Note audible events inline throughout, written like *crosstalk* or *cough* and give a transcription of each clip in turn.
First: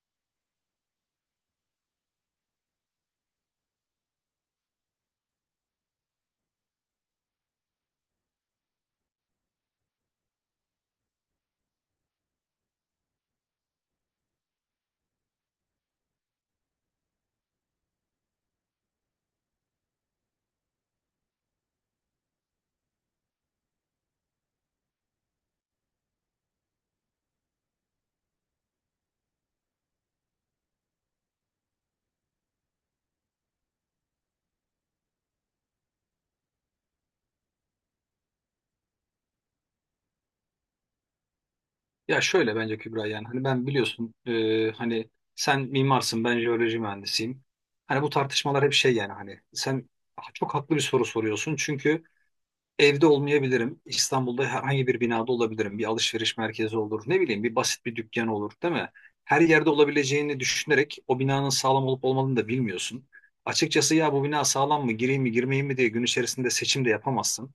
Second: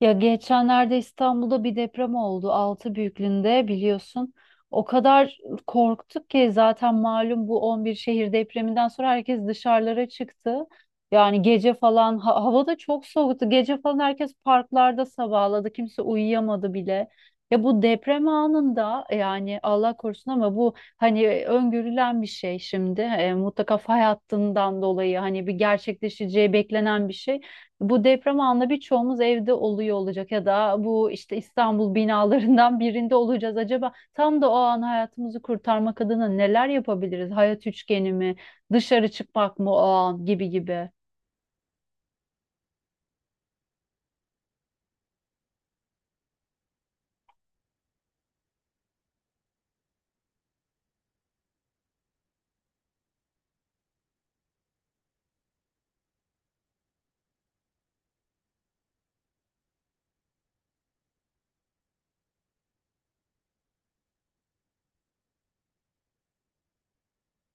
Ya geçenlerde İstanbul'da bir deprem oldu. 6 büyüklüğünde biliyorsun. O kadar korktuk ki zaten malum bu 11 şehir depreminden sonra herkes dışarılara çıktı. Yani gece falan hava da çok soğuktu. Gece falan herkes parklarda sabahladı. Kimse uyuyamadı bile. Ya bu deprem anında yani Allah korusun ama bu hani öngörülen bir şey şimdi. Mutlaka fay hattından dolayı hani bir gerçekleşeceği beklenen bir şey. Bu deprem anında birçoğumuz evde oluyor olacak ya da bu işte İstanbul binalarından *laughs* birinde olacağız. Acaba tam da o an hayatımızı kurtarmak adına neler yapabiliriz? Hayat üçgeni mi? Dışarı çıkmak mı o an gibi gibi. Ya şöyle bence Kübra yani hani ben biliyorsun hani sen mimarsın ben jeoloji mühendisiyim. Hani bu tartışmalar hep şey yani hani sen çok haklı bir soru soruyorsun. Çünkü evde olmayabilirim. İstanbul'da herhangi bir binada olabilirim. Bir alışveriş merkezi olur. Ne bileyim bir basit bir dükkan olur değil mi? Her yerde olabileceğini düşünerek o binanın sağlam olup olmadığını da bilmiyorsun. Açıkçası ya bu bina sağlam mı gireyim mi girmeyeyim mi diye gün içerisinde seçim de yapamazsın.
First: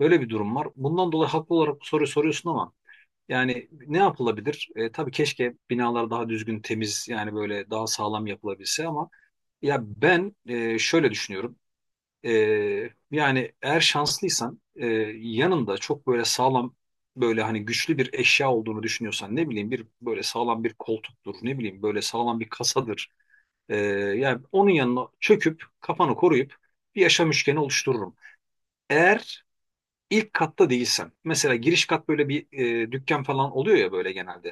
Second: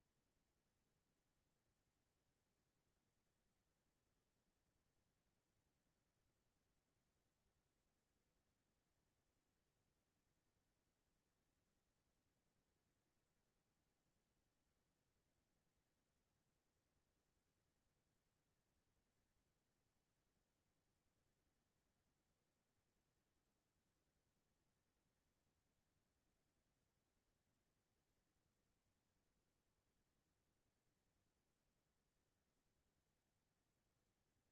Böyle bir durum var. Bundan dolayı haklı olarak bu soruyu soruyorsun ama yani ne yapılabilir? Tabii keşke binalar daha düzgün, temiz yani böyle daha sağlam yapılabilse ama ya ben şöyle düşünüyorum. E, Yani eğer şanslıysan yanında çok böyle sağlam böyle hani güçlü bir eşya olduğunu düşünüyorsan ne bileyim bir böyle sağlam bir koltuktur ne bileyim böyle sağlam bir kasadır. E, Yani onun yanına çöküp kafanı koruyup bir yaşam üçgeni oluştururum. Eğer ilk katta değilsem mesela giriş kat böyle bir dükkan falan oluyor ya böyle genelde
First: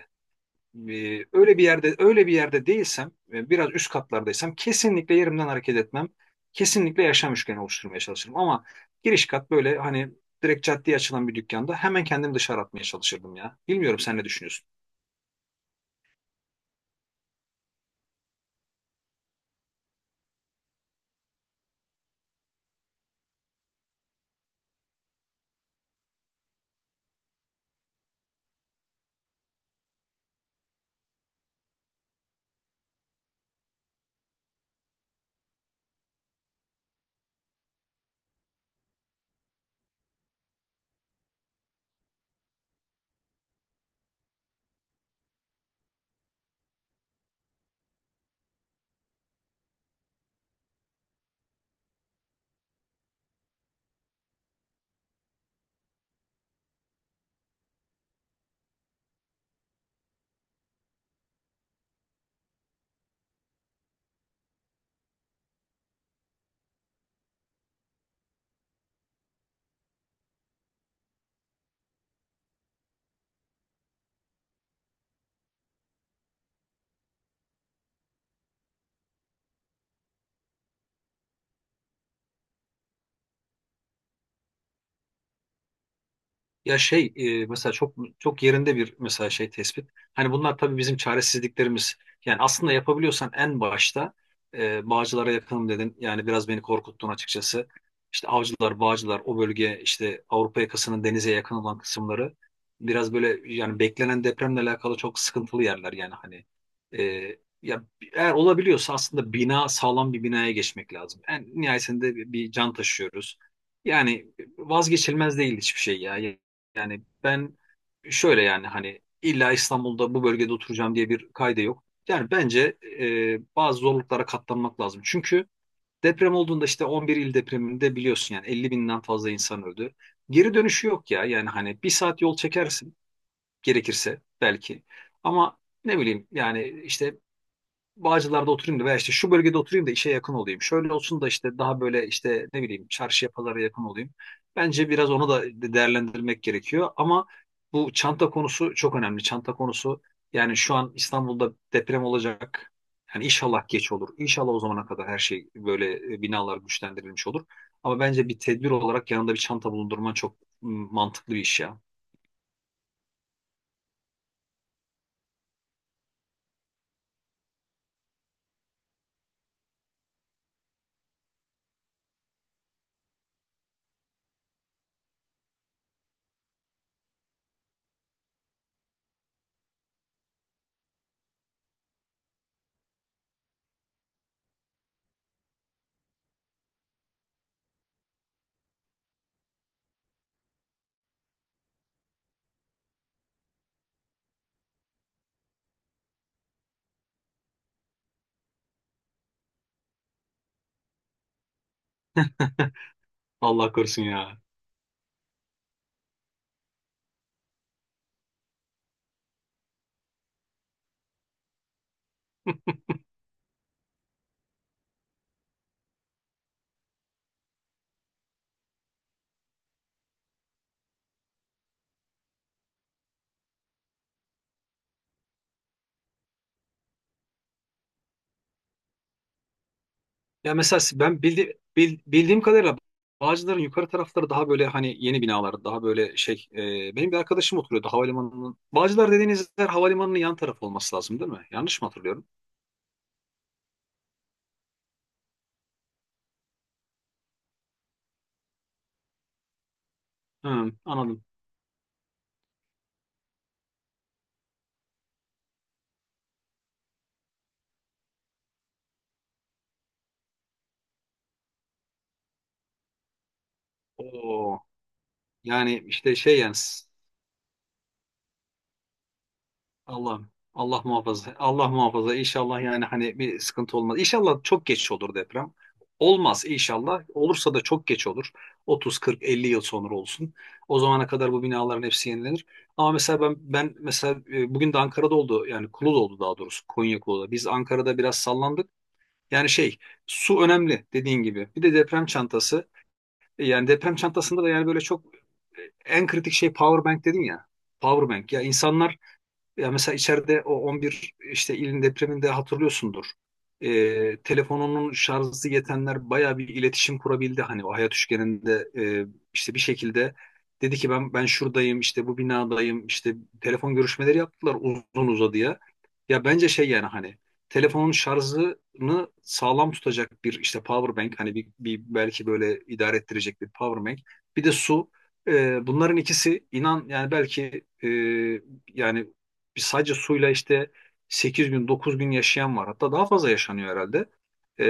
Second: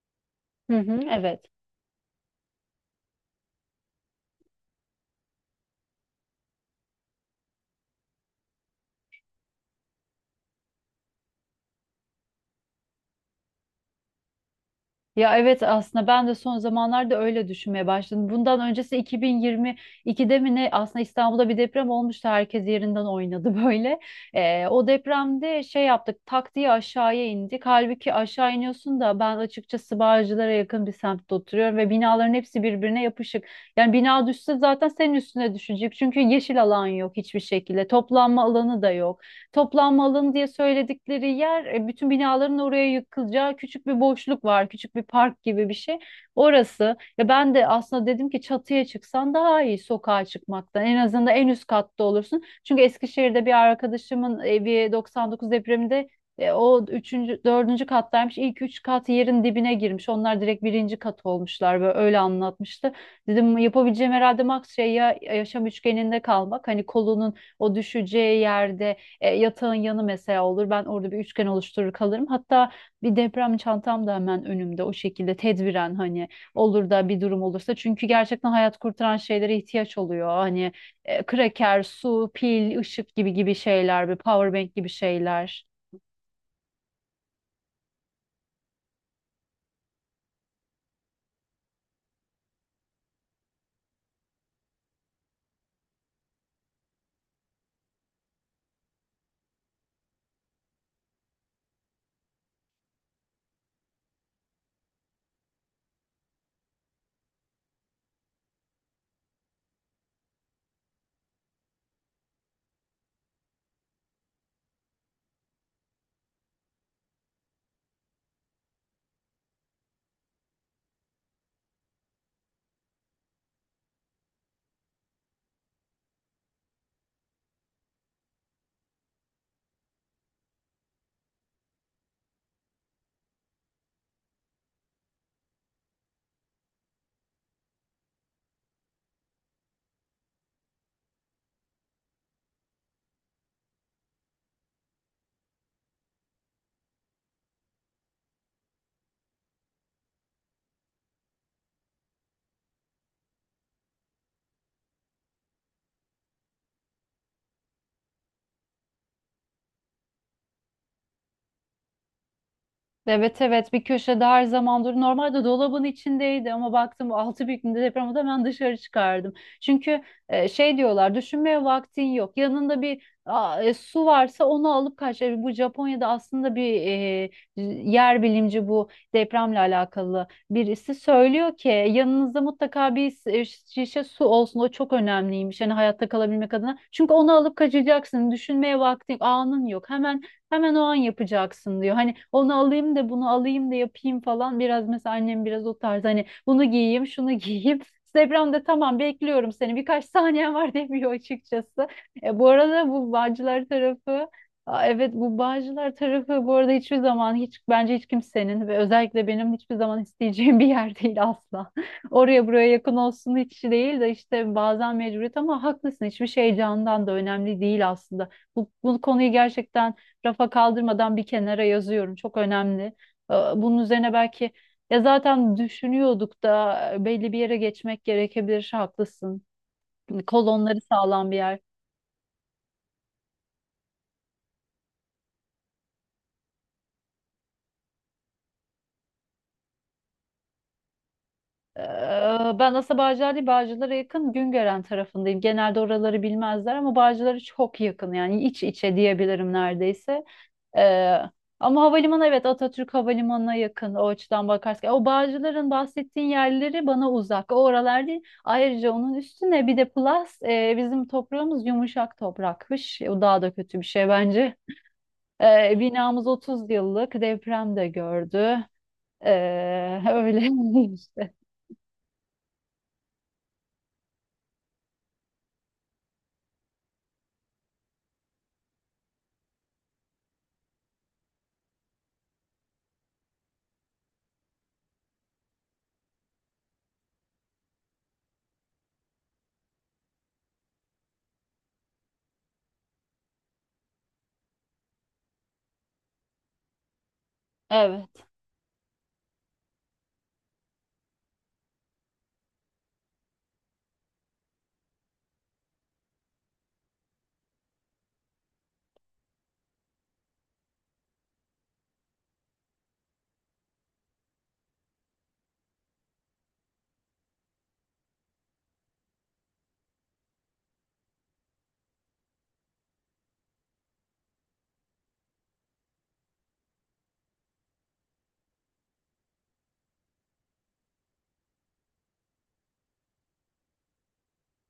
Hı hı, e, evet. Öyle bir yerde değilsem biraz üst katlardaysam kesinlikle yerimden hareket etmem. Kesinlikle yaşam üçgeni oluşturmaya çalışırım ama giriş kat böyle hani direkt caddeye açılan bir dükkanda hemen kendimi dışarı atmaya çalışırdım ya. Bilmiyorum sen ne düşünüyorsun? Ya evet, aslında ben de son zamanlarda öyle düşünmeye başladım. Bundan öncesi 2022'de mi ne, aslında İstanbul'da bir deprem olmuştu. Herkes yerinden oynadı *laughs* böyle. O depremde şey yaptık, tak diye aşağıya indik. Halbuki aşağı iniyorsun da, ben açıkçası Bağcılar'a yakın bir semtte oturuyorum ve binaların hepsi birbirine yapışık. Yani bina düşse zaten senin üstüne düşecek. Çünkü yeşil alan yok hiçbir şekilde. Toplanma alanı da yok. Toplanma alanı diye söyledikleri yer, bütün binaların oraya yıkılacağı küçük bir boşluk var. Küçük bir park gibi bir şey. Orası. Ya ben de aslında dedim ki çatıya çıksan daha iyi sokağa çıkmaktan. En azından en üst katta olursun. Çünkü Eskişehir'de bir arkadaşımın evi 99 depreminde, o üçüncü, dördüncü kattaymış. İlk üç kat yerin dibine girmiş. Onlar direkt 1. kat olmuşlar böyle, öyle anlatmıştı. Dedim yapabileceğim herhalde max şey ya yaşam üçgeninde kalmak. Hani kolunun o düşeceği yerde, yatağın yanı mesela olur. Ben orada bir üçgen oluşturur kalırım. Hatta bir deprem çantam da hemen önümde o şekilde tedbiren, hani olur da bir durum olursa. Çünkü gerçekten hayat kurtaran şeylere ihtiyaç oluyor. Hani, kraker, su, pil, ışık gibi gibi şeyler, bir powerbank gibi şeyler. Ya şey mesela çok çok yerinde bir mesela şey tespit. Hani bunlar tabii bizim çaresizliklerimiz. Yani aslında yapabiliyorsan en başta Bağcılar'a yakınım dedin. Yani biraz beni korkuttun açıkçası. İşte Avcılar, Bağcılar o bölge işte Avrupa yakasının denize yakın olan kısımları biraz böyle yani beklenen depremle alakalı çok sıkıntılı yerler yani hani. E, Ya eğer olabiliyorsa aslında bina sağlam bir binaya geçmek lazım. En nihayetinde bir can taşıyoruz. Yani vazgeçilmez değil hiçbir şey ya. Yani ben şöyle yani hani illa İstanbul'da bu bölgede oturacağım diye bir kayda yok. Yani bence bazı zorluklara katlanmak lazım. Çünkü deprem olduğunda işte 11 il depreminde biliyorsun yani 50 binden fazla insan öldü. Geri dönüşü yok ya yani hani bir saat yol çekersin gerekirse belki. Ama ne bileyim yani işte Bağcılar'da oturayım da veya işte şu bölgede oturayım da işe yakın olayım. Şöyle olsun da işte daha böyle işte ne bileyim çarşıya pazara yakın olayım. Bence biraz onu da değerlendirmek gerekiyor ama bu çanta konusu çok önemli. Çanta konusu yani şu an İstanbul'da deprem olacak. Yani inşallah geç olur. İnşallah o zamana kadar her şey böyle binalar güçlendirilmiş olur. Ama bence bir tedbir olarak yanında bir çanta bulundurman çok mantıklı bir iş ya. Evet, evet, bir köşede her zaman dur. Normalde dolabın içindeydi ama baktım 6 büyüklüğünde deprem oldu, hemen dışarı çıkardım. Çünkü şey diyorlar, düşünmeye vaktin yok. Yanında bir su varsa onu alıp kaç. E, bu Japonya'da aslında bir yer bilimci, bu depremle alakalı birisi söylüyor ki yanınızda mutlaka bir şişe su olsun. O çok önemliymiş, yani hayatta kalabilmek adına. Çünkü onu alıp kaçacaksın. Düşünmeye vaktin, anın yok. Hemen o an yapacaksın diyor. Hani onu alayım da bunu alayım da yapayım falan. Biraz mesela annem biraz o tarz, hani bunu giyeyim, şunu *laughs* giyeyim. Instagram'da tamam, bekliyorum seni, birkaç saniyen var *laughs* demiyor açıkçası. E, bu *laughs* arada bu Bağcılar Allah korusun tarafı. ya. Aa, evet, bu Bağcılar tarafı bu arada hiçbir zaman, hiç bence hiç kimsenin ve özellikle benim hiçbir zaman isteyeceğim *laughs* bir yer değil asla. *laughs* Oraya buraya yakın olsun hiç değil de işte bazen mecburiyet, ama haklısın, hiçbir şey candan da önemli değil aslında. Bu konuyu gerçekten rafa kaldırmadan bir kenara yazıyorum. Çok önemli. Bunun üzerine belki ya zaten düşünüyorduk da, belli bir yere geçmek gerekebilir. Haklısın. Hani Ya kolonları mesela ben sağlam bir yer. Bildiğim kadarıyla Bağcılar'ın yukarı tarafları daha böyle hani yeni binalar, daha böyle şey. Benim bir arkadaşım oturuyordu havalimanının. Bağcılar dediğiniz yer havalimanının yan tarafı olması lazım değil mi? Yanlış mı hatırlıyorum? Ben aslında Bağcılar değil, Bağcılar'a yakın Güngören tarafındayım. Genelde oraları bilmezler ama Bağcılar'a çok yakın, yani iç içe diyebilirim neredeyse. Hı, Ee, anladım. Ama havalimanı, evet, Atatürk Havalimanı'na yakın o açıdan bakarsak. O Bağcılar'ın bahsettiğin yerleri bana uzak. O oralar değil. Ayrıca onun üstüne bir de plus, bizim toprağımız yumuşak toprakmış. O daha da kötü bir şey bence. Oo, yani işte Binamız şey yani 30 yıllık, deprem de gördü. Allah Öyle Allah *laughs* işte. muhafaza. Allah muhafaza. İnşallah yani hani bir sıkıntı olmaz. İnşallah çok geç olur deprem. Olmaz inşallah. Olursa da çok geç olur. 30, 40, 50 yıl sonra olsun. O zamana kadar bu binaların hepsi yenilenir. Ama mesela ben mesela bugün de Ankara'da oldu. Yani Kula'da oldu daha doğrusu. Konya Kula'da. Biz Ankara'da biraz sallandık. Yani şey su önemli dediğin gibi. Bir de deprem çantası. Yani deprem çantasında da yani böyle çok e, en kritik şey power bank dedin ya. Power Evet. bank. Ya insanlar ya mesela içeride o 11 işte ilin depreminde hatırlıyorsundur. Telefonunun şarjı yetenler bayağı bir iletişim kurabildi. Hani o hayat üçgeninde işte bir şekilde dedi ki ben şuradayım işte bu binadayım işte telefon görüşmeleri yaptılar uzun uzadıya. Ya bence şey yani hani telefonun şarjını sağlam tutacak bir işte power bank hani bir belki böyle idare ettirecek bir power bank bir de su. Bunların ikisi inan yani belki yani biz sadece suyla işte 8 gün 9 gün yaşayan var. Hatta daha fazla yaşanıyor herhalde. Ee,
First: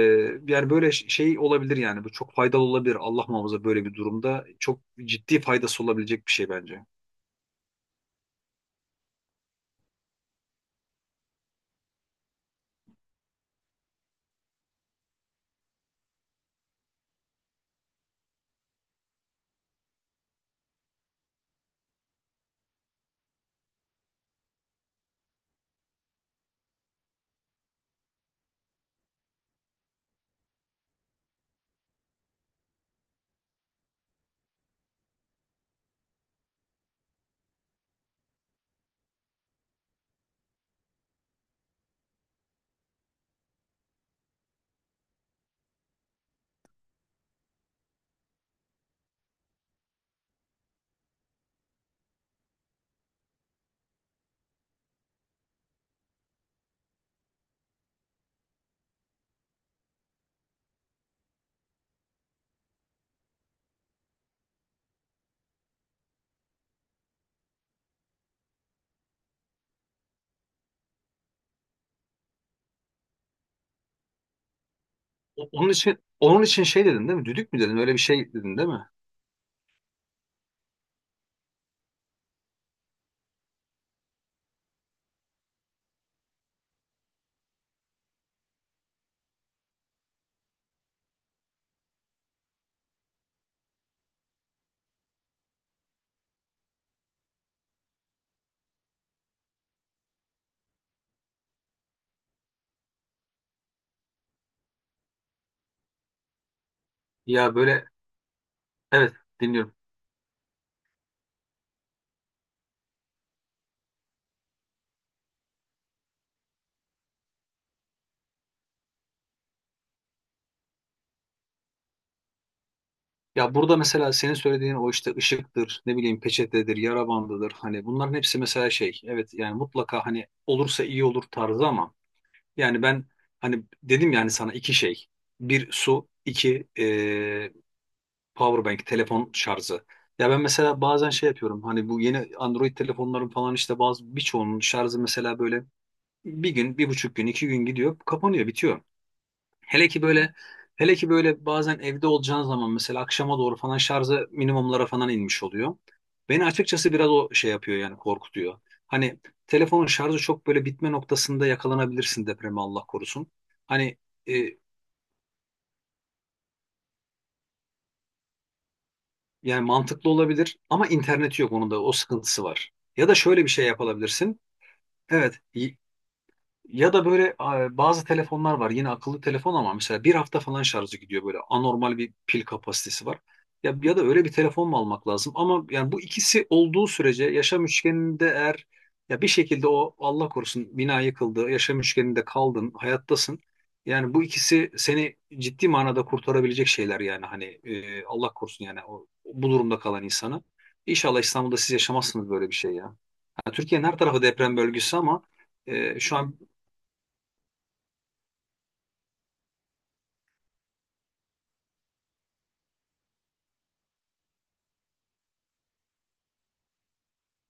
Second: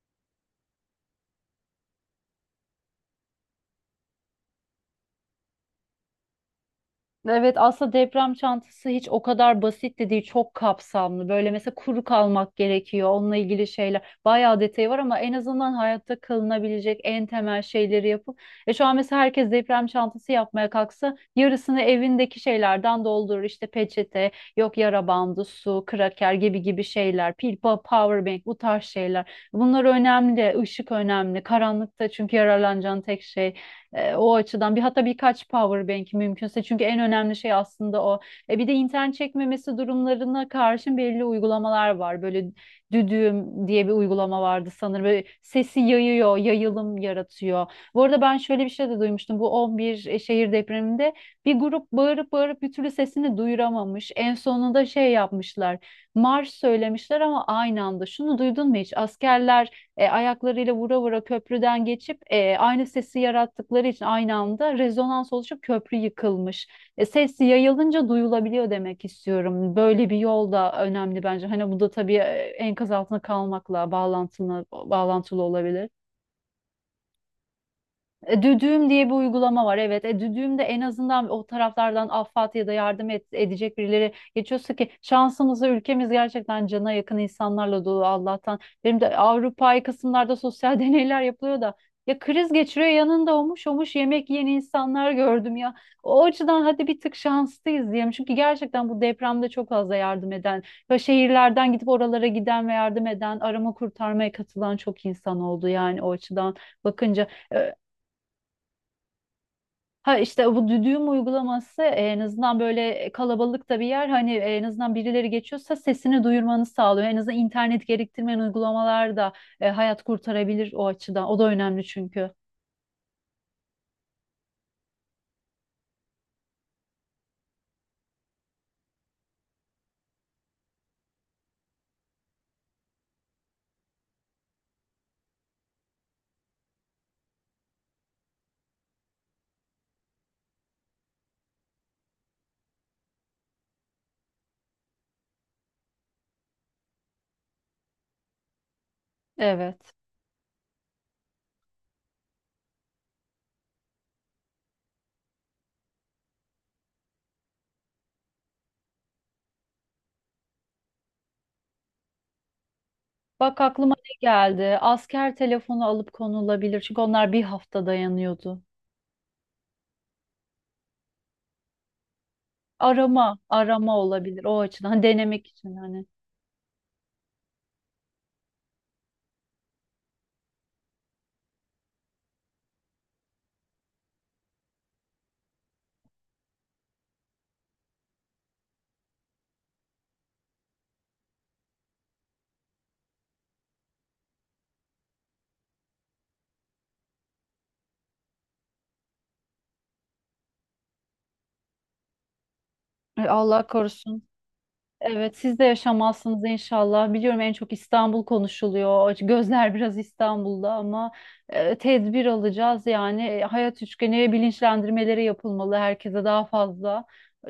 Yani böyle şey olabilir yani bu çok faydalı olabilir. Allah muhafaza böyle bir durumda çok ciddi faydası olabilecek bir şey bence. Evet, aslında deprem çantası hiç o kadar basit de değil, çok kapsamlı böyle. Mesela kuru kalmak gerekiyor, onunla ilgili şeyler bayağı detayı var, ama en azından hayatta kalınabilecek en temel şeyleri yapıp şu an mesela herkes deprem çantası yapmaya kalksa yarısını evindeki şeylerden doldurur, işte peçete, yok yara bandı, su, kraker gibi gibi şeyler, power bank, bu tarz şeyler. Bunlar önemli, ışık önemli karanlıkta, çünkü yararlanacağın tek şey. O açıdan bir, hatta birkaç power bank mümkünse, çünkü en önemli şey aslında o. E, bir de internet çekmemesi durumlarına karşın belli uygulamalar var. Böyle Düdüğüm diye bir uygulama vardı sanırım. Böyle sesi yayıyor, yayılım yaratıyor. Bu arada ben şöyle bir şey de duymuştum. Bu 11 şehir depreminde bir grup bağırıp bağırıp bir türlü sesini duyuramamış. En sonunda şey yapmışlar. Marş söylemişler ama aynı anda. Şunu duydun mu hiç? Askerler ayaklarıyla vura vura köprüden geçip, aynı sesi yarattıkları için aynı anda rezonans oluşup köprü yıkılmış. E, ses yayılınca duyulabiliyor demek istiyorum. Böyle bir yol da önemli bence. Hani bu da tabii, enkaz altında kalmakla bağlantılı olabilir. Onun için şey dedin değil mi? Düdük mü dedin? Öyle bir şey E, dedin değil Düdüğüm mi? diye bir uygulama var, evet. E, Düdüğüm'de en azından o taraflardan affat ya da yardım et, edecek birileri geçiyorsa, ki şansımıza ülkemiz gerçekten cana yakın insanlarla dolu Allah'tan. Benim de Avrupa'yı kısımlarda sosyal *laughs* deneyler yapılıyor da, ya kriz geçiriyor yanında olmuş yemek yiyen insanlar gördüm ya. O açıdan hadi bir tık şanslıyız diyelim. Çünkü gerçekten bu depremde çok fazla yardım eden ve şehirlerden gidip oralara giden ve yardım eden, arama kurtarmaya katılan çok insan oldu, yani o açıdan bakınca. Ya E, böyle, evet, dinliyorum. ha işte bu düdüğüm uygulaması, en azından böyle kalabalıkta bir yer, hani en azından birileri geçiyorsa sesini duyurmanı sağlıyor. En azından internet gerektirmeyen uygulamalar da, hayat kurtarabilir o açıdan. O da önemli çünkü. Ya burada mesela senin söylediğin o işte ışıktır, ne bileyim peçetedir, yara bandıdır. Hani bunların hepsi mesela şey, evet yani mutlaka hani olursa iyi olur tarzı ama yani ben hani dedim yani sana iki şey. Bir su, iki powerbank, telefon şarjı. Ya ben mesela bazen şey yapıyorum. Hani bu yeni Android telefonların falan işte bazı birçoğunun şarjı mesela böyle bir gün, 1,5 gün, 2 gün gidiyor, kapanıyor, bitiyor. Hele Evet. ki böyle Hele ki böyle bazen evde olacağın zaman mesela akşama doğru falan şarjı minimumlara falan inmiş oluyor. Beni açıkçası biraz o şey yapıyor yani korkutuyor. Hani telefonun şarjı çok böyle bitme noktasında yakalanabilirsin depreme Allah korusun. Bak aklıma Hani ne e, geldi? Asker telefonu alıp konulabilir. Çünkü onlar 1 hafta dayanıyordu. yani mantıklı olabilir ama interneti yok onun da o sıkıntısı var. Ya da Arama, şöyle bir şey arama yapabilirsin. olabilir o açıdan. Hani Evet. denemek için hani. Ya da böyle bazı telefonlar var. Yine akıllı telefon ama mesela bir hafta falan şarjı gidiyor böyle. Anormal bir pil kapasitesi var. Ya, ya da öyle bir telefon mu almak lazım? Ama yani bu ikisi olduğu sürece yaşam üçgeninde eğer ya bir şekilde o Allah korusun bina yıkıldı, yaşam üçgeninde kaldın, hayattasın. Yani bu ikisi seni ciddi manada kurtarabilecek şeyler yani hani Allah korusun yani o, bu durumda kalan insanı. İnşallah İstanbul'da siz yaşamazsınız böyle bir şey ya. E, Ha, Allah Türkiye'nin her korusun. tarafı deprem bölgesi ama Evet, siz de şu an. yaşamazsınız inşallah. Biliyorum, en çok İstanbul konuşuluyor. Gözler *laughs* biraz İstanbul'da ama tedbir alacağız yani. E, hayat üçgeni bilinçlendirmeleri yapılmalı herkese daha fazla.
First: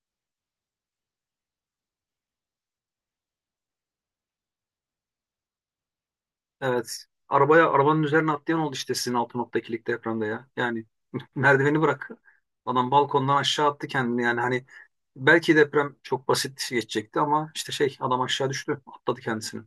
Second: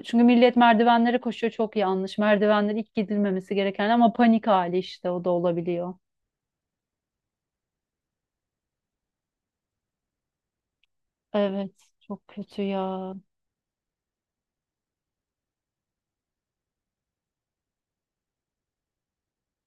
Çünkü millet merdivenlere koşuyor, çok yanlış. Merdivenler ilk gidilmemesi gereken ama panik hali işte, o da olabiliyor. Evet. Arabaya, arabanın üzerine atlayan oldu işte sizin altı noktakilik depremde ya. Yani *laughs* Evet, merdiveni bırak. çok kötü Adam ya. balkondan aşağı attı kendini yani hani belki deprem çok basit geçecekti ama işte şey adam aşağı düştü, atladı kendisini.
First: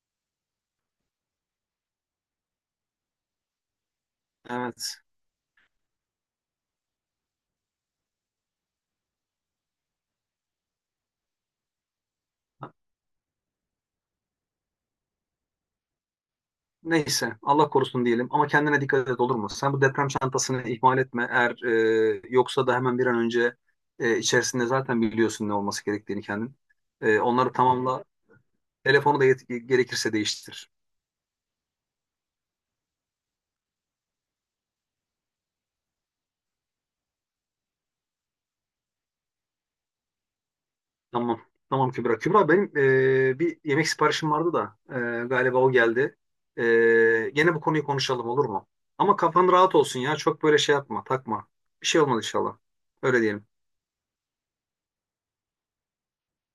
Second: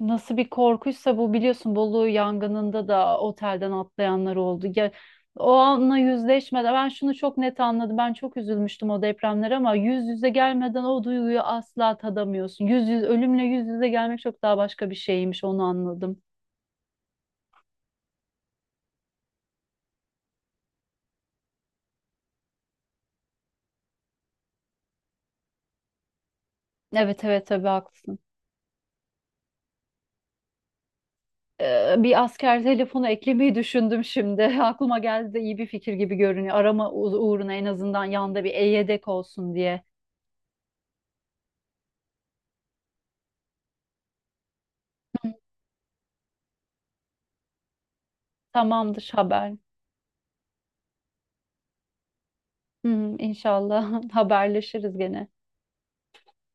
Nasıl bir korkuysa bu, biliyorsun Bolu yangınında da otelden atlayanlar oldu. Ya, Evet. o anla yüzleşmeden ben şunu çok net anladım. Ben çok üzülmüştüm o depremlere ama yüz yüze gelmeden o duyguyu asla tadamıyorsun. Yüz yüz Ölümle yüz yüze gelmek çok daha başka bir şeymiş, onu anladım. Neyse Allah korusun diyelim ama kendine dikkat et olur mu? Sen bu deprem çantasını ihmal etme. Eğer yoksa da hemen bir an önce içerisinde zaten biliyorsun ne olması gerektiğini kendin. E, Evet, evet, onları tabii tamamla. haklısın. Telefonu da gerekirse değiştir. Bir asker telefonu eklemeyi düşündüm şimdi. *laughs* Aklıma geldi de iyi bir fikir gibi görünüyor. Arama uğruna, en azından yanında bir e-yedek olsun diye. Tamam. Tamam Kübra. Kübra benim bir yemek siparişim vardı da galiba o geldi. Gene bu konuyu konuşalım olur mu? Tamamdır Ama kafan haber. rahat olsun ya. Çok böyle şey yapma, takma. Bir şey olmadı inşallah. Hı hı, Öyle diyelim. İnşallah *laughs* haberleşiriz gene.